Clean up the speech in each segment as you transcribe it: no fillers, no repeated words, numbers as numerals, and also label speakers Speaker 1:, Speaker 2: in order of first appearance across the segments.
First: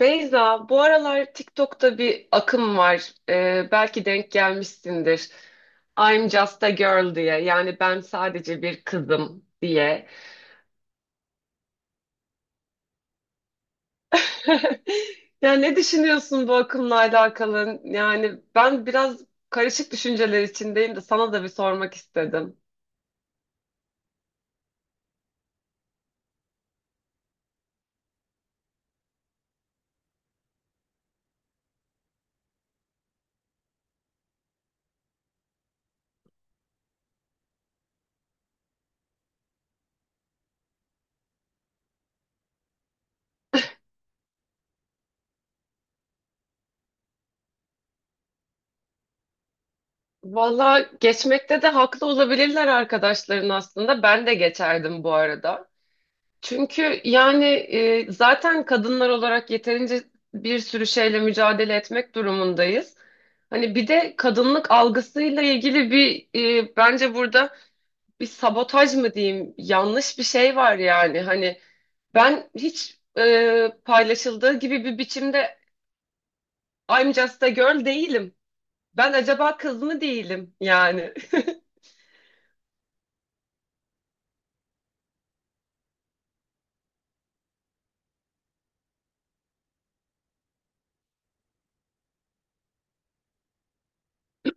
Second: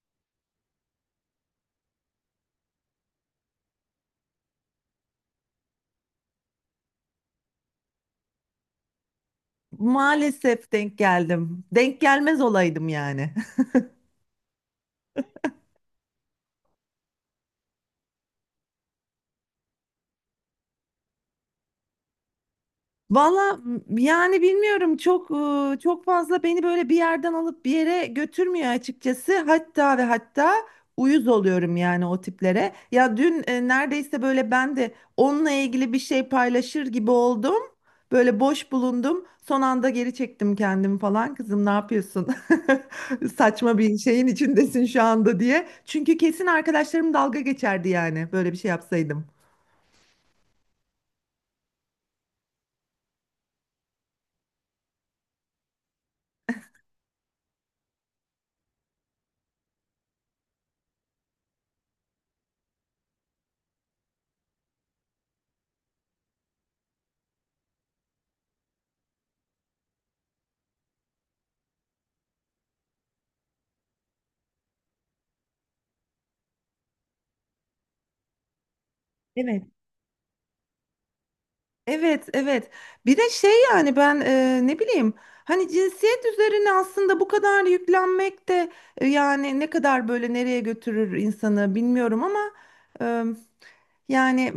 Speaker 1: Beyza, bu aralar TikTok'ta bir akım var. Belki denk gelmişsindir. I'm just a girl diye. Yani ben sadece bir kızım diye.
Speaker 2: Maalesef denk geldim. Denk gelmez olaydım yani.
Speaker 1: Ya ne düşünüyorsun bu akımla alakalı? Yani ben biraz karışık düşünceler içindeyim de sana da bir sormak istedim.
Speaker 2: Valla yani bilmiyorum çok çok fazla beni böyle bir yerden alıp bir yere götürmüyor açıkçası. Hatta ve hatta uyuz oluyorum yani o tiplere. Ya dün neredeyse böyle ben de onunla ilgili bir şey paylaşır gibi oldum. Böyle boş bulundum. Son anda geri çektim kendimi falan. Kızım ne yapıyorsun? Saçma bir şeyin içindesin şu anda diye. Çünkü kesin arkadaşlarım dalga geçerdi yani böyle bir şey yapsaydım.
Speaker 1: Valla geçmekte de haklı olabilirler arkadaşların aslında. Ben de geçerdim bu arada. Çünkü yani zaten kadınlar olarak yeterince bir sürü şeyle mücadele etmek durumundayız. Hani bir de kadınlık algısıyla ilgili bir bence burada bir sabotaj mı diyeyim, yanlış bir şey var yani. Hani ben hiç paylaşıldığı gibi bir biçimde I'm just a girl değilim. Ben acaba
Speaker 2: Evet.
Speaker 1: kız mı değilim yani.
Speaker 2: Evet, evet. Bir de şey yani ben ne bileyim hani cinsiyet üzerine aslında bu kadar yüklenmek de yani ne kadar böyle nereye götürür insanı bilmiyorum ama e, yani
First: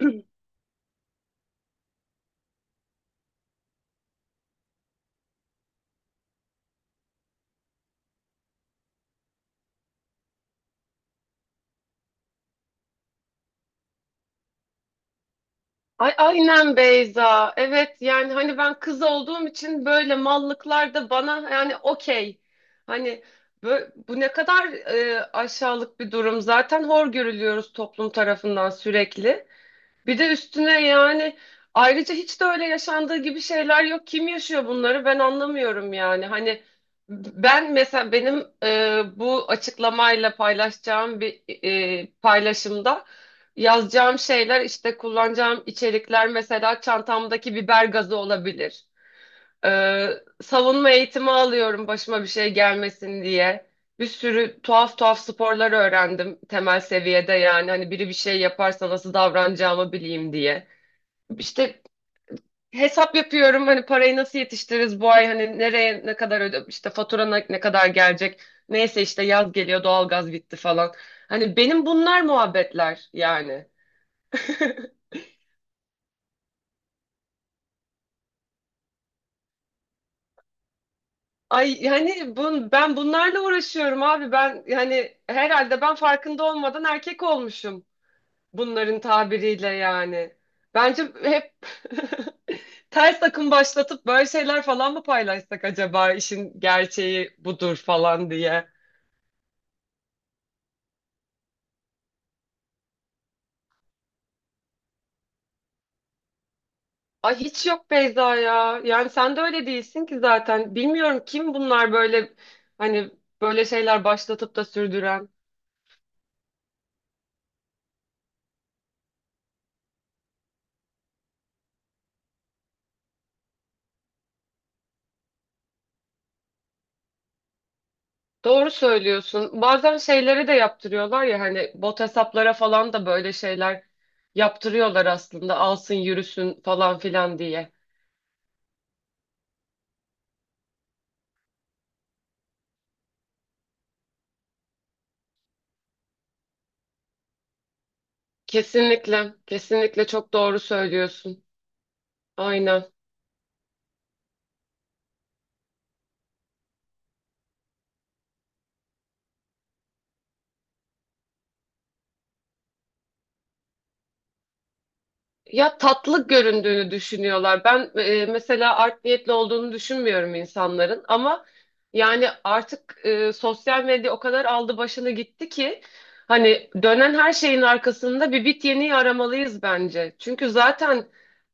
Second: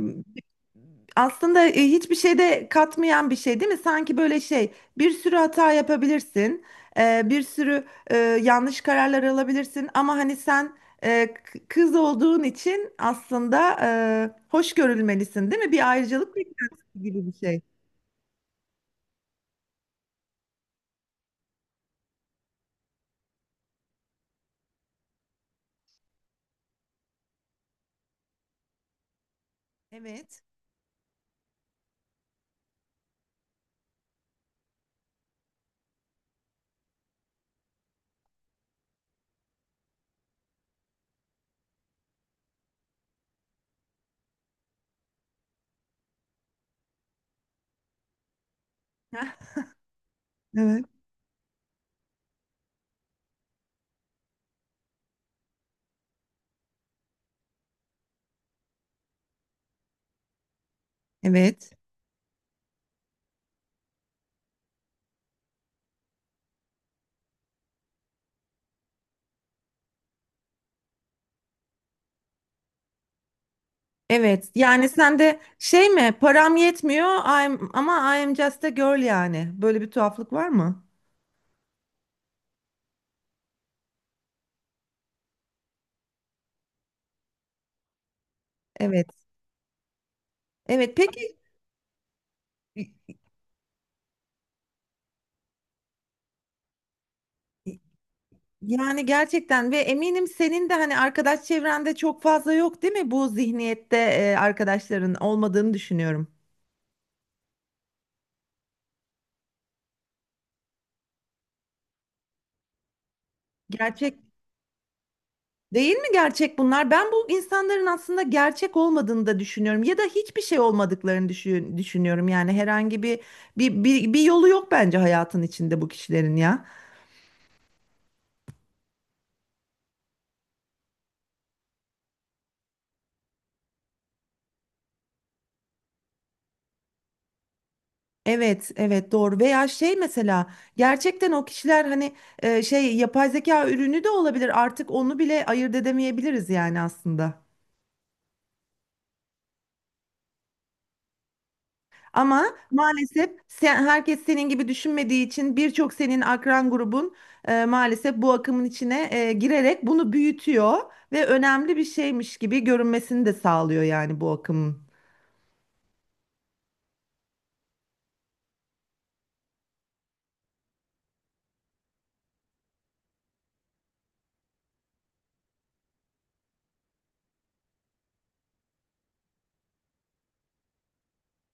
Speaker 2: aslında hiçbir şeyde katmayan bir şey değil mi? Sanki böyle şey bir sürü hata yapabilirsin, bir sürü yanlış kararlar alabilirsin ama hani sen kız olduğun için aslında hoş görülmelisin değil mi? Bir
Speaker 1: Ay
Speaker 2: ayrıcalık
Speaker 1: aynen
Speaker 2: beklentisi gibi bir
Speaker 1: Beyza.
Speaker 2: şey.
Speaker 1: Evet, yani hani ben kız olduğum için böyle mallıklar da bana, yani okey. Hani bu ne kadar aşağılık bir durum. Zaten hor görülüyoruz toplum tarafından sürekli. Bir de
Speaker 2: Evet.
Speaker 1: üstüne yani ayrıca hiç de öyle yaşandığı gibi şeyler yok. Kim yaşıyor bunları, ben anlamıyorum yani. Hani ben mesela benim bu açıklamayla paylaşacağım bir paylaşımda yazacağım şeyler, işte kullanacağım içerikler, mesela çantamdaki biber gazı olabilir.
Speaker 2: Heh, evet.
Speaker 1: Savunma eğitimi alıyorum başıma bir şey gelmesin diye. Bir sürü tuhaf tuhaf sporlar öğrendim temel seviyede, yani hani biri bir şey yaparsa nasıl davranacağımı bileyim diye.
Speaker 2: Evet.
Speaker 1: İşte hesap yapıyorum, hani parayı nasıl yetiştiririz bu ay, hani nereye ne kadar öde, işte fatura ne kadar gelecek. Neyse işte yaz geliyor, doğalgaz bitti falan. Hani benim bunlar muhabbetler yani.
Speaker 2: Evet. Yani sen de şey mi? Param yetmiyor. Ama I am just a girl yani. Böyle bir tuhaflık var mı?
Speaker 1: Ay yani ben bunlarla uğraşıyorum abi, ben yani herhalde ben farkında olmadan erkek olmuşum bunların
Speaker 2: Evet.
Speaker 1: tabiriyle yani.
Speaker 2: Evet.
Speaker 1: Bence
Speaker 2: Peki
Speaker 1: hep ters akım başlatıp böyle şeyler falan mı paylaşsak acaba, işin gerçeği budur falan diye.
Speaker 2: yani gerçekten ve eminim senin de hani arkadaş çevrende çok fazla yok değil mi? Bu zihniyette arkadaşların olmadığını düşünüyorum.
Speaker 1: Ay hiç yok Beyza ya. Yani sen de öyle değilsin ki zaten. Bilmiyorum kim bunlar böyle, hani böyle şeyler
Speaker 2: Gerçek
Speaker 1: başlatıp da sürdüren.
Speaker 2: Değil mi gerçek bunlar? Ben bu insanların aslında gerçek olmadığını da düşünüyorum ya da hiçbir şey olmadıklarını düşünüyorum. Yani herhangi bir yolu yok bence hayatın içinde bu kişilerin ya.
Speaker 1: Doğru söylüyorsun. Bazen şeyleri de yaptırıyorlar ya, hani bot hesaplara falan da böyle şeyler yaptırıyorlar aslında, alsın yürüsün falan filan diye.
Speaker 2: Evet, evet doğru. Veya şey mesela gerçekten o kişiler hani şey yapay zeka ürünü de olabilir. Artık onu bile ayırt edemeyebiliriz yani aslında.
Speaker 1: Kesinlikle, kesinlikle çok doğru söylüyorsun.
Speaker 2: Ama
Speaker 1: Aynen.
Speaker 2: maalesef sen, herkes senin gibi düşünmediği için birçok senin akran grubun maalesef bu akımın içine girerek bunu büyütüyor ve önemli bir şeymiş gibi görünmesini de sağlıyor yani bu akımın.
Speaker 1: Ya tatlı göründüğünü düşünüyorlar. Ben mesela art niyetli olduğunu düşünmüyorum insanların ama yani artık sosyal medya o kadar aldı başını gitti ki hani dönen her şeyin arkasında bir bit yeniği aramalıyız bence. Çünkü zaten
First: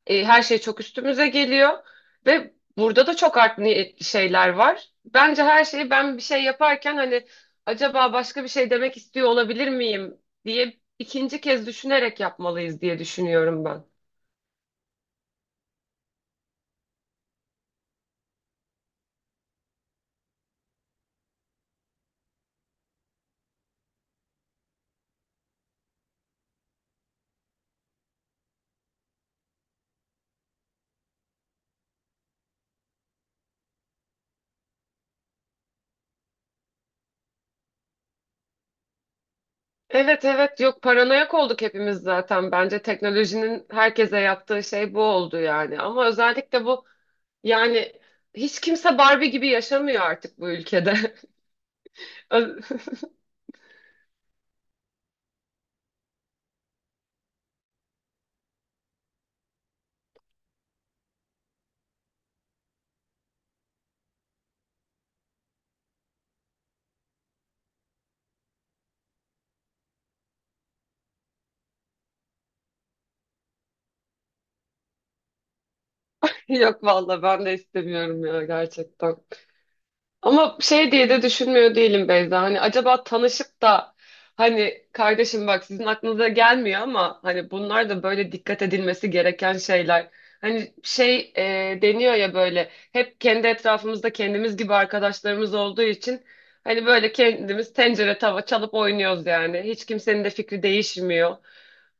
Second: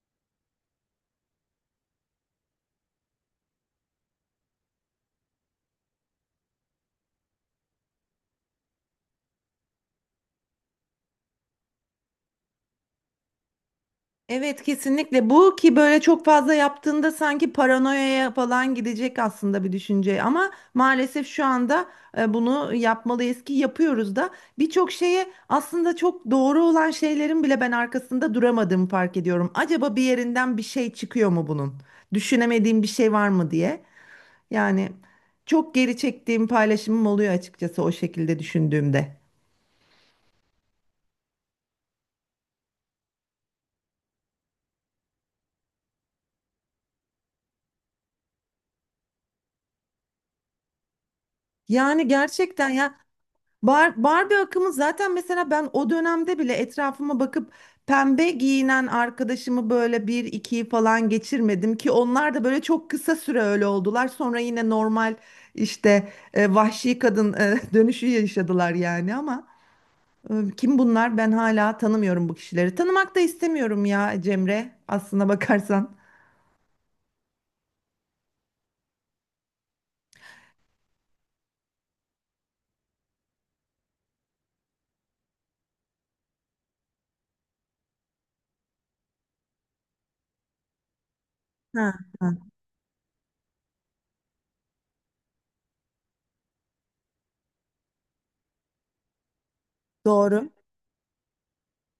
Speaker 1: her şey çok üstümüze geliyor ve burada da çok art niyetli şeyler var. Bence her şeyi ben bir şey yaparken hani acaba başka bir şey demek istiyor olabilir miyim diye ikinci kez düşünerek yapmalıyız diye düşünüyorum ben.
Speaker 2: Evet kesinlikle bu ki böyle çok fazla yaptığında sanki paranoyaya falan gidecek aslında bir düşünce ama maalesef şu anda bunu yapmalıyız ki yapıyoruz da birçok şeye aslında çok doğru olan şeylerin bile ben arkasında duramadığımı fark ediyorum. Acaba bir yerinden bir şey çıkıyor mu bunun? Düşünemediğim bir şey var mı diye. Yani çok geri çektiğim paylaşımım oluyor açıkçası o şekilde düşündüğümde.
Speaker 1: Evet evet, yok paranoyak olduk hepimiz zaten. Bence teknolojinin herkese yaptığı şey bu oldu yani. Ama özellikle bu yani hiç kimse Barbie gibi yaşamıyor artık bu ülkede.
Speaker 2: Yani gerçekten
Speaker 1: Ö-
Speaker 2: ya. Barbie akımı zaten mesela ben o dönemde bile etrafıma bakıp pembe giyinen arkadaşımı böyle bir ikiyi falan geçirmedim ki onlar da böyle çok kısa süre öyle oldular. Sonra yine normal işte vahşi kadın dönüşü yaşadılar yani ama kim bunlar? Ben hala tanımıyorum bu kişileri. Tanımak da istemiyorum ya Cemre aslına bakarsan.
Speaker 1: Yok valla ben de istemiyorum ya gerçekten. Ama şey diye de düşünmüyor değilim Beyza. Hani acaba tanışıp da hani kardeşim bak sizin aklınıza gelmiyor ama hani bunlar da böyle dikkat edilmesi gereken şeyler. Hani şey
Speaker 2: Ha,
Speaker 1: deniyor ya,
Speaker 2: ha.
Speaker 1: böyle hep kendi etrafımızda kendimiz gibi arkadaşlarımız olduğu için hani böyle kendimiz tencere tava çalıp oynuyoruz yani. Hiç kimsenin de
Speaker 2: Doğru,
Speaker 1: fikri değişmiyor.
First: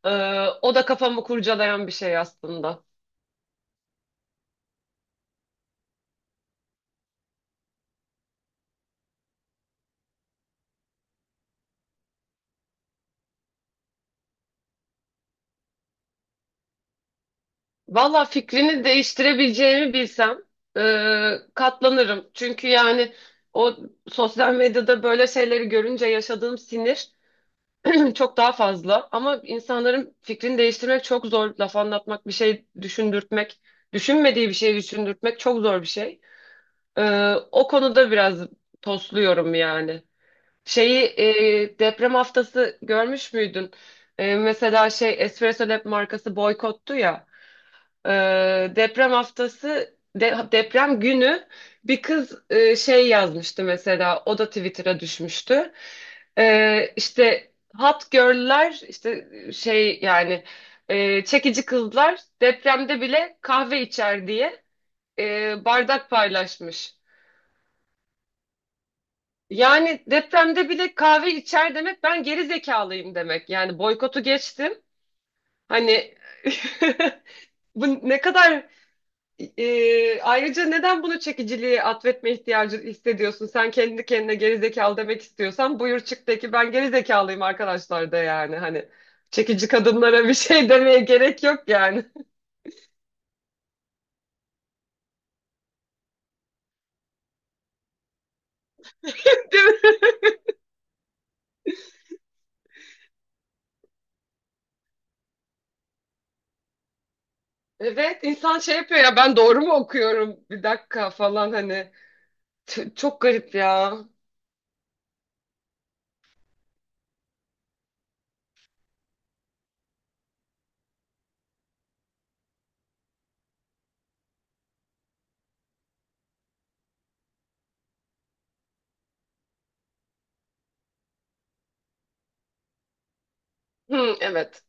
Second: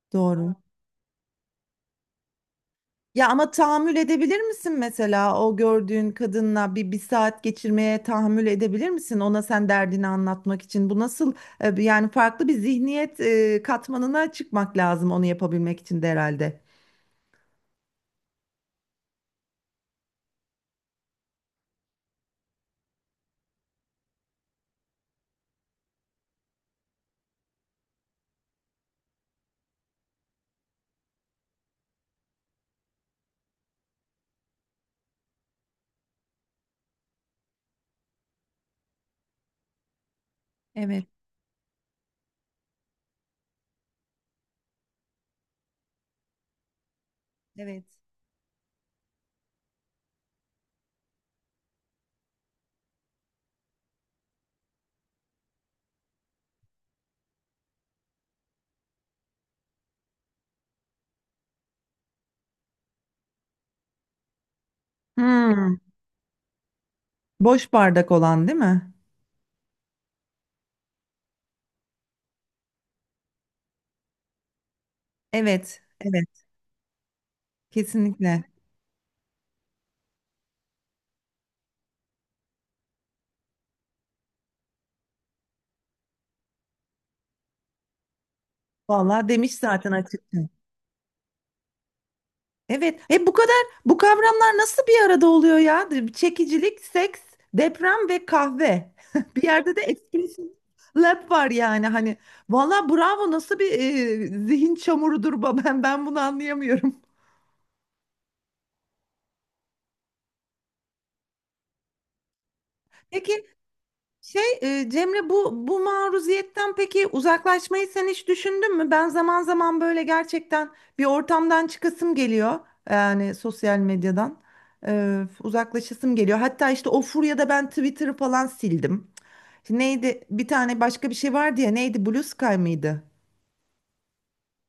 Speaker 2: doğru.
Speaker 1: O da kafamı kurcalayan bir şey aslında.
Speaker 2: Ya ama tahammül edebilir misin mesela o gördüğün kadınla bir saat geçirmeye tahammül edebilir misin? Ona sen derdini anlatmak için bu nasıl yani farklı bir zihniyet katmanına çıkmak lazım onu yapabilmek için de herhalde.
Speaker 1: Valla fikrini değiştirebileceğimi bilsem e, katlanırım. Çünkü yani o sosyal medyada böyle şeyleri görünce yaşadığım sinir çok daha fazla. Ama insanların fikrini değiştirmek çok zor. Laf anlatmak, bir şey düşündürtmek, düşünmediği bir şey düşündürtmek çok zor bir şey. O konuda biraz tosluyorum yani. Şeyi
Speaker 2: Evet.
Speaker 1: deprem haftası görmüş müydün? Mesela şey Espresso Lab markası boykottu ya.
Speaker 2: Evet.
Speaker 1: Deprem haftası deprem günü bir kız şey yazmıştı, mesela o da Twitter'a düşmüştü. İşte hot girl'ler, işte şey yani çekici kızlar depremde bile kahve içer diye
Speaker 2: Hmm,
Speaker 1: bardak paylaşmış.
Speaker 2: boş bardak olan değil mi?
Speaker 1: Yani depremde bile kahve içer demek, ben geri zekalıyım demek. Yani boykotu geçtim.
Speaker 2: Evet,
Speaker 1: Hani
Speaker 2: evet,
Speaker 1: bu ne
Speaker 2: kesinlikle.
Speaker 1: kadar ayrıca neden bunu çekiciliğe atfetme ihtiyacı hissediyorsun? Sen kendi kendine gerizekalı demek istiyorsan buyur çık de ki ben gerizekalıyım arkadaşlar, da yani hani
Speaker 2: Vallahi demiş
Speaker 1: çekici
Speaker 2: zaten
Speaker 1: kadınlara bir
Speaker 2: açıkça.
Speaker 1: şey demeye gerek yok yani.
Speaker 2: Evet. E bu kadar bu kavramlar nasıl bir arada oluyor ya? Çekicilik, seks, deprem ve kahve. Bir
Speaker 1: Değil
Speaker 2: yerde de
Speaker 1: mi?
Speaker 2: etkileşim lab var yani hani. Vallahi bravo nasıl bir zihin çamurudur bu- ben bunu anlayamıyorum.
Speaker 1: Evet insan şey yapıyor ya, ben doğru mu okuyorum bir dakika falan, hani çok
Speaker 2: Peki
Speaker 1: garip ya.
Speaker 2: şey Cemre bu maruziyetten peki uzaklaşmayı sen hiç düşündün mü? Ben zaman zaman böyle gerçekten bir ortamdan çıkasım geliyor. Yani sosyal medyadan, uzaklaşasım geliyor. Hatta işte o furyada ben Twitter'ı falan sildim. Şimdi neydi bir tane başka bir şey vardı ya, neydi, Blue Sky mıydı?
Speaker 1: Hı, evet.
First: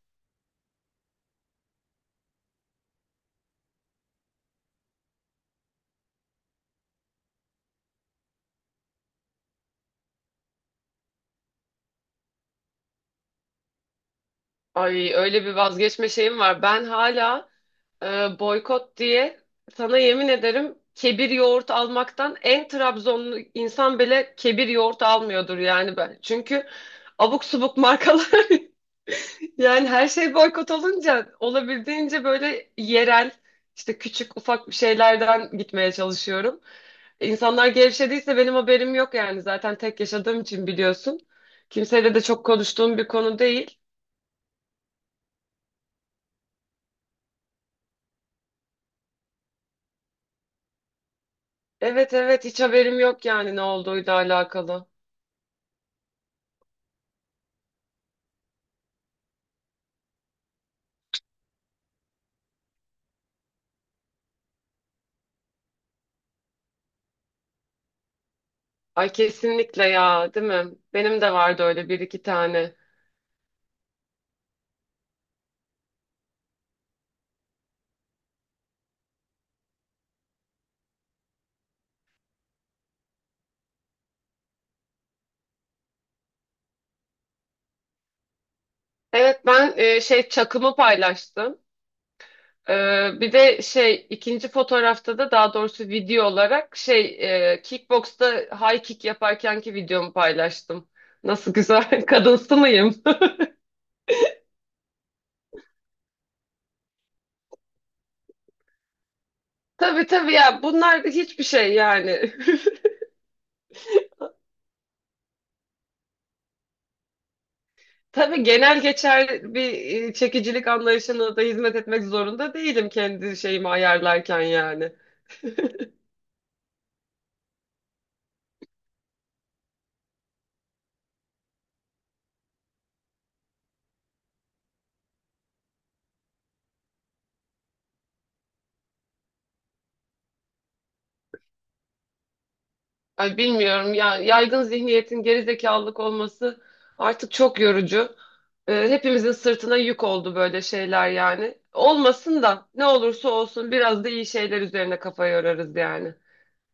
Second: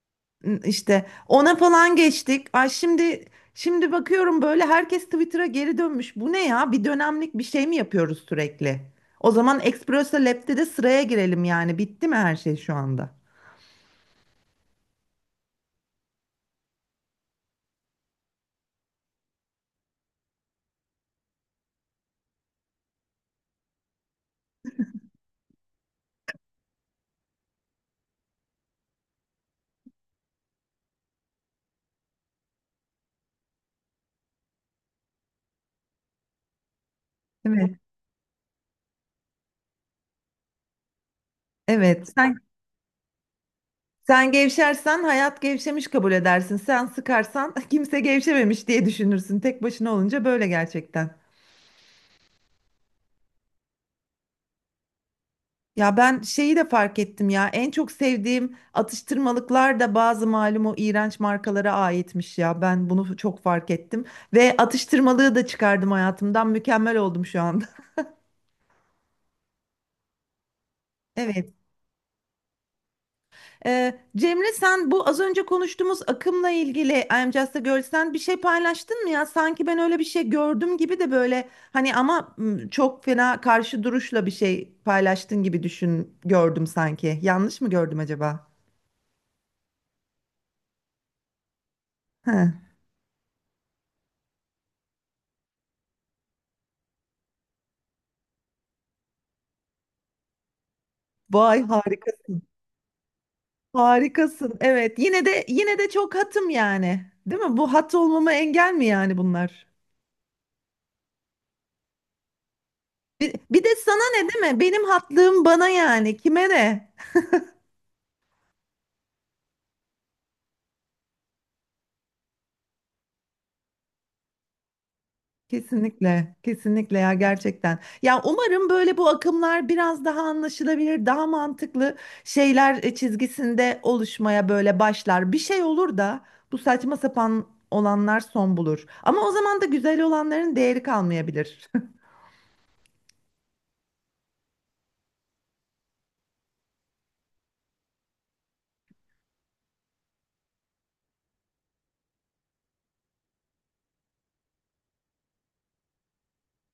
Speaker 2: İşte ona falan geçtik. Ay şimdi bakıyorum böyle herkes Twitter'a geri dönmüş. Bu ne ya? Bir dönemlik bir şey mi yapıyoruz sürekli? O zaman Expresso Lab'de de sıraya girelim yani. Bitti mi her şey şu anda?
Speaker 1: Ay öyle bir vazgeçme şeyim var. Ben hala boykot diye sana yemin ederim kebir yoğurt almaktan, en Trabzonlu insan bile kebir yoğurt almıyordur yani ben. Çünkü abuk subuk markalar yani her şey boykot olunca olabildiğince böyle yerel, işte küçük ufak bir şeylerden gitmeye çalışıyorum. İnsanlar
Speaker 2: Evet.
Speaker 1: gevşediyse benim haberim yok yani, zaten tek yaşadığım için biliyorsun.
Speaker 2: Evet.
Speaker 1: Kimseyle de çok konuştuğum bir konu değil.
Speaker 2: Sen gevşersen hayat gevşemiş kabul edersin. Sen sıkarsan kimse gevşememiş diye düşünürsün. Tek başına olunca böyle gerçekten.
Speaker 1: Evet evet, hiç haberim yok yani ne olduğuyla alakalı.
Speaker 2: Ya ben şeyi de fark ettim ya. En çok sevdiğim atıştırmalıklar da bazı malum o iğrenç markalara aitmiş ya. Ben bunu çok fark ettim. Ve atıştırmalığı da çıkardım hayatımdan. Mükemmel oldum şu anda.
Speaker 1: Ay kesinlikle ya, değil mi? Benim de
Speaker 2: Evet.
Speaker 1: vardı öyle bir iki tane.
Speaker 2: Cemre sen bu az önce konuştuğumuz akımla ilgili I'm Just a Girl, sen bir şey paylaştın mı ya? Sanki ben öyle bir şey gördüm gibi de böyle hani ama çok fena karşı duruşla bir şey paylaştın gibi düşün gördüm sanki. Yanlış mı gördüm acaba?
Speaker 1: Evet ben şey çakımı paylaştım.
Speaker 2: He.
Speaker 1: E, Bir de şey ikinci fotoğrafta da, daha doğrusu video olarak şey kickboxta high kick yaparkenki videomu paylaştım. Nasıl
Speaker 2: Vay
Speaker 1: güzel
Speaker 2: harikasın.
Speaker 1: kadınsı mıyım?
Speaker 2: Harikasın. Evet. Yine de yine de çok hatım yani. Değil mi? Bu hat olmama engel mi yani bunlar?
Speaker 1: Tabii tabii ya bunlar hiçbir şey yani.
Speaker 2: Bir de sana ne değil mi? Benim hatlığım bana yani. Kime ne?
Speaker 1: Tabii genel geçerli bir çekicilik anlayışına da hizmet etmek zorunda değilim kendi şeyimi ayarlarken yani.
Speaker 2: Kesinlikle, kesinlikle ya gerçekten. Ya umarım böyle bu akımlar biraz daha anlaşılabilir, daha mantıklı şeyler çizgisinde oluşmaya böyle başlar. Bir şey olur da bu saçma sapan olanlar son bulur. Ama o zaman da güzel olanların değeri kalmayabilir.
Speaker 1: Ay bilmiyorum ya, yaygın zihniyetin gerizekalılık olması artık çok yorucu. Hepimizin sırtına yük oldu böyle şeyler yani. Olmasın da, ne olursa olsun biraz da iyi şeyler üzerine kafa yorarız yani.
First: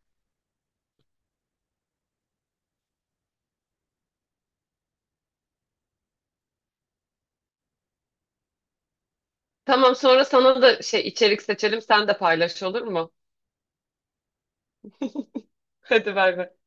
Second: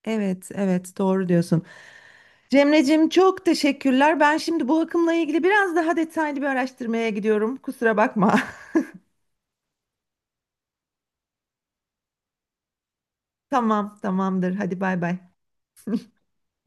Speaker 2: Evet, evet doğru diyorsun. Cemreciğim çok teşekkürler. Ben şimdi bu akımla ilgili biraz daha detaylı bir araştırmaya gidiyorum. Kusura bakma.
Speaker 1: Tamam, sonra sana da şey içerik seçelim sen de paylaş, olur mu?
Speaker 2: Tamam, tamamdır. Hadi bay bay.
Speaker 1: Hadi bay bay.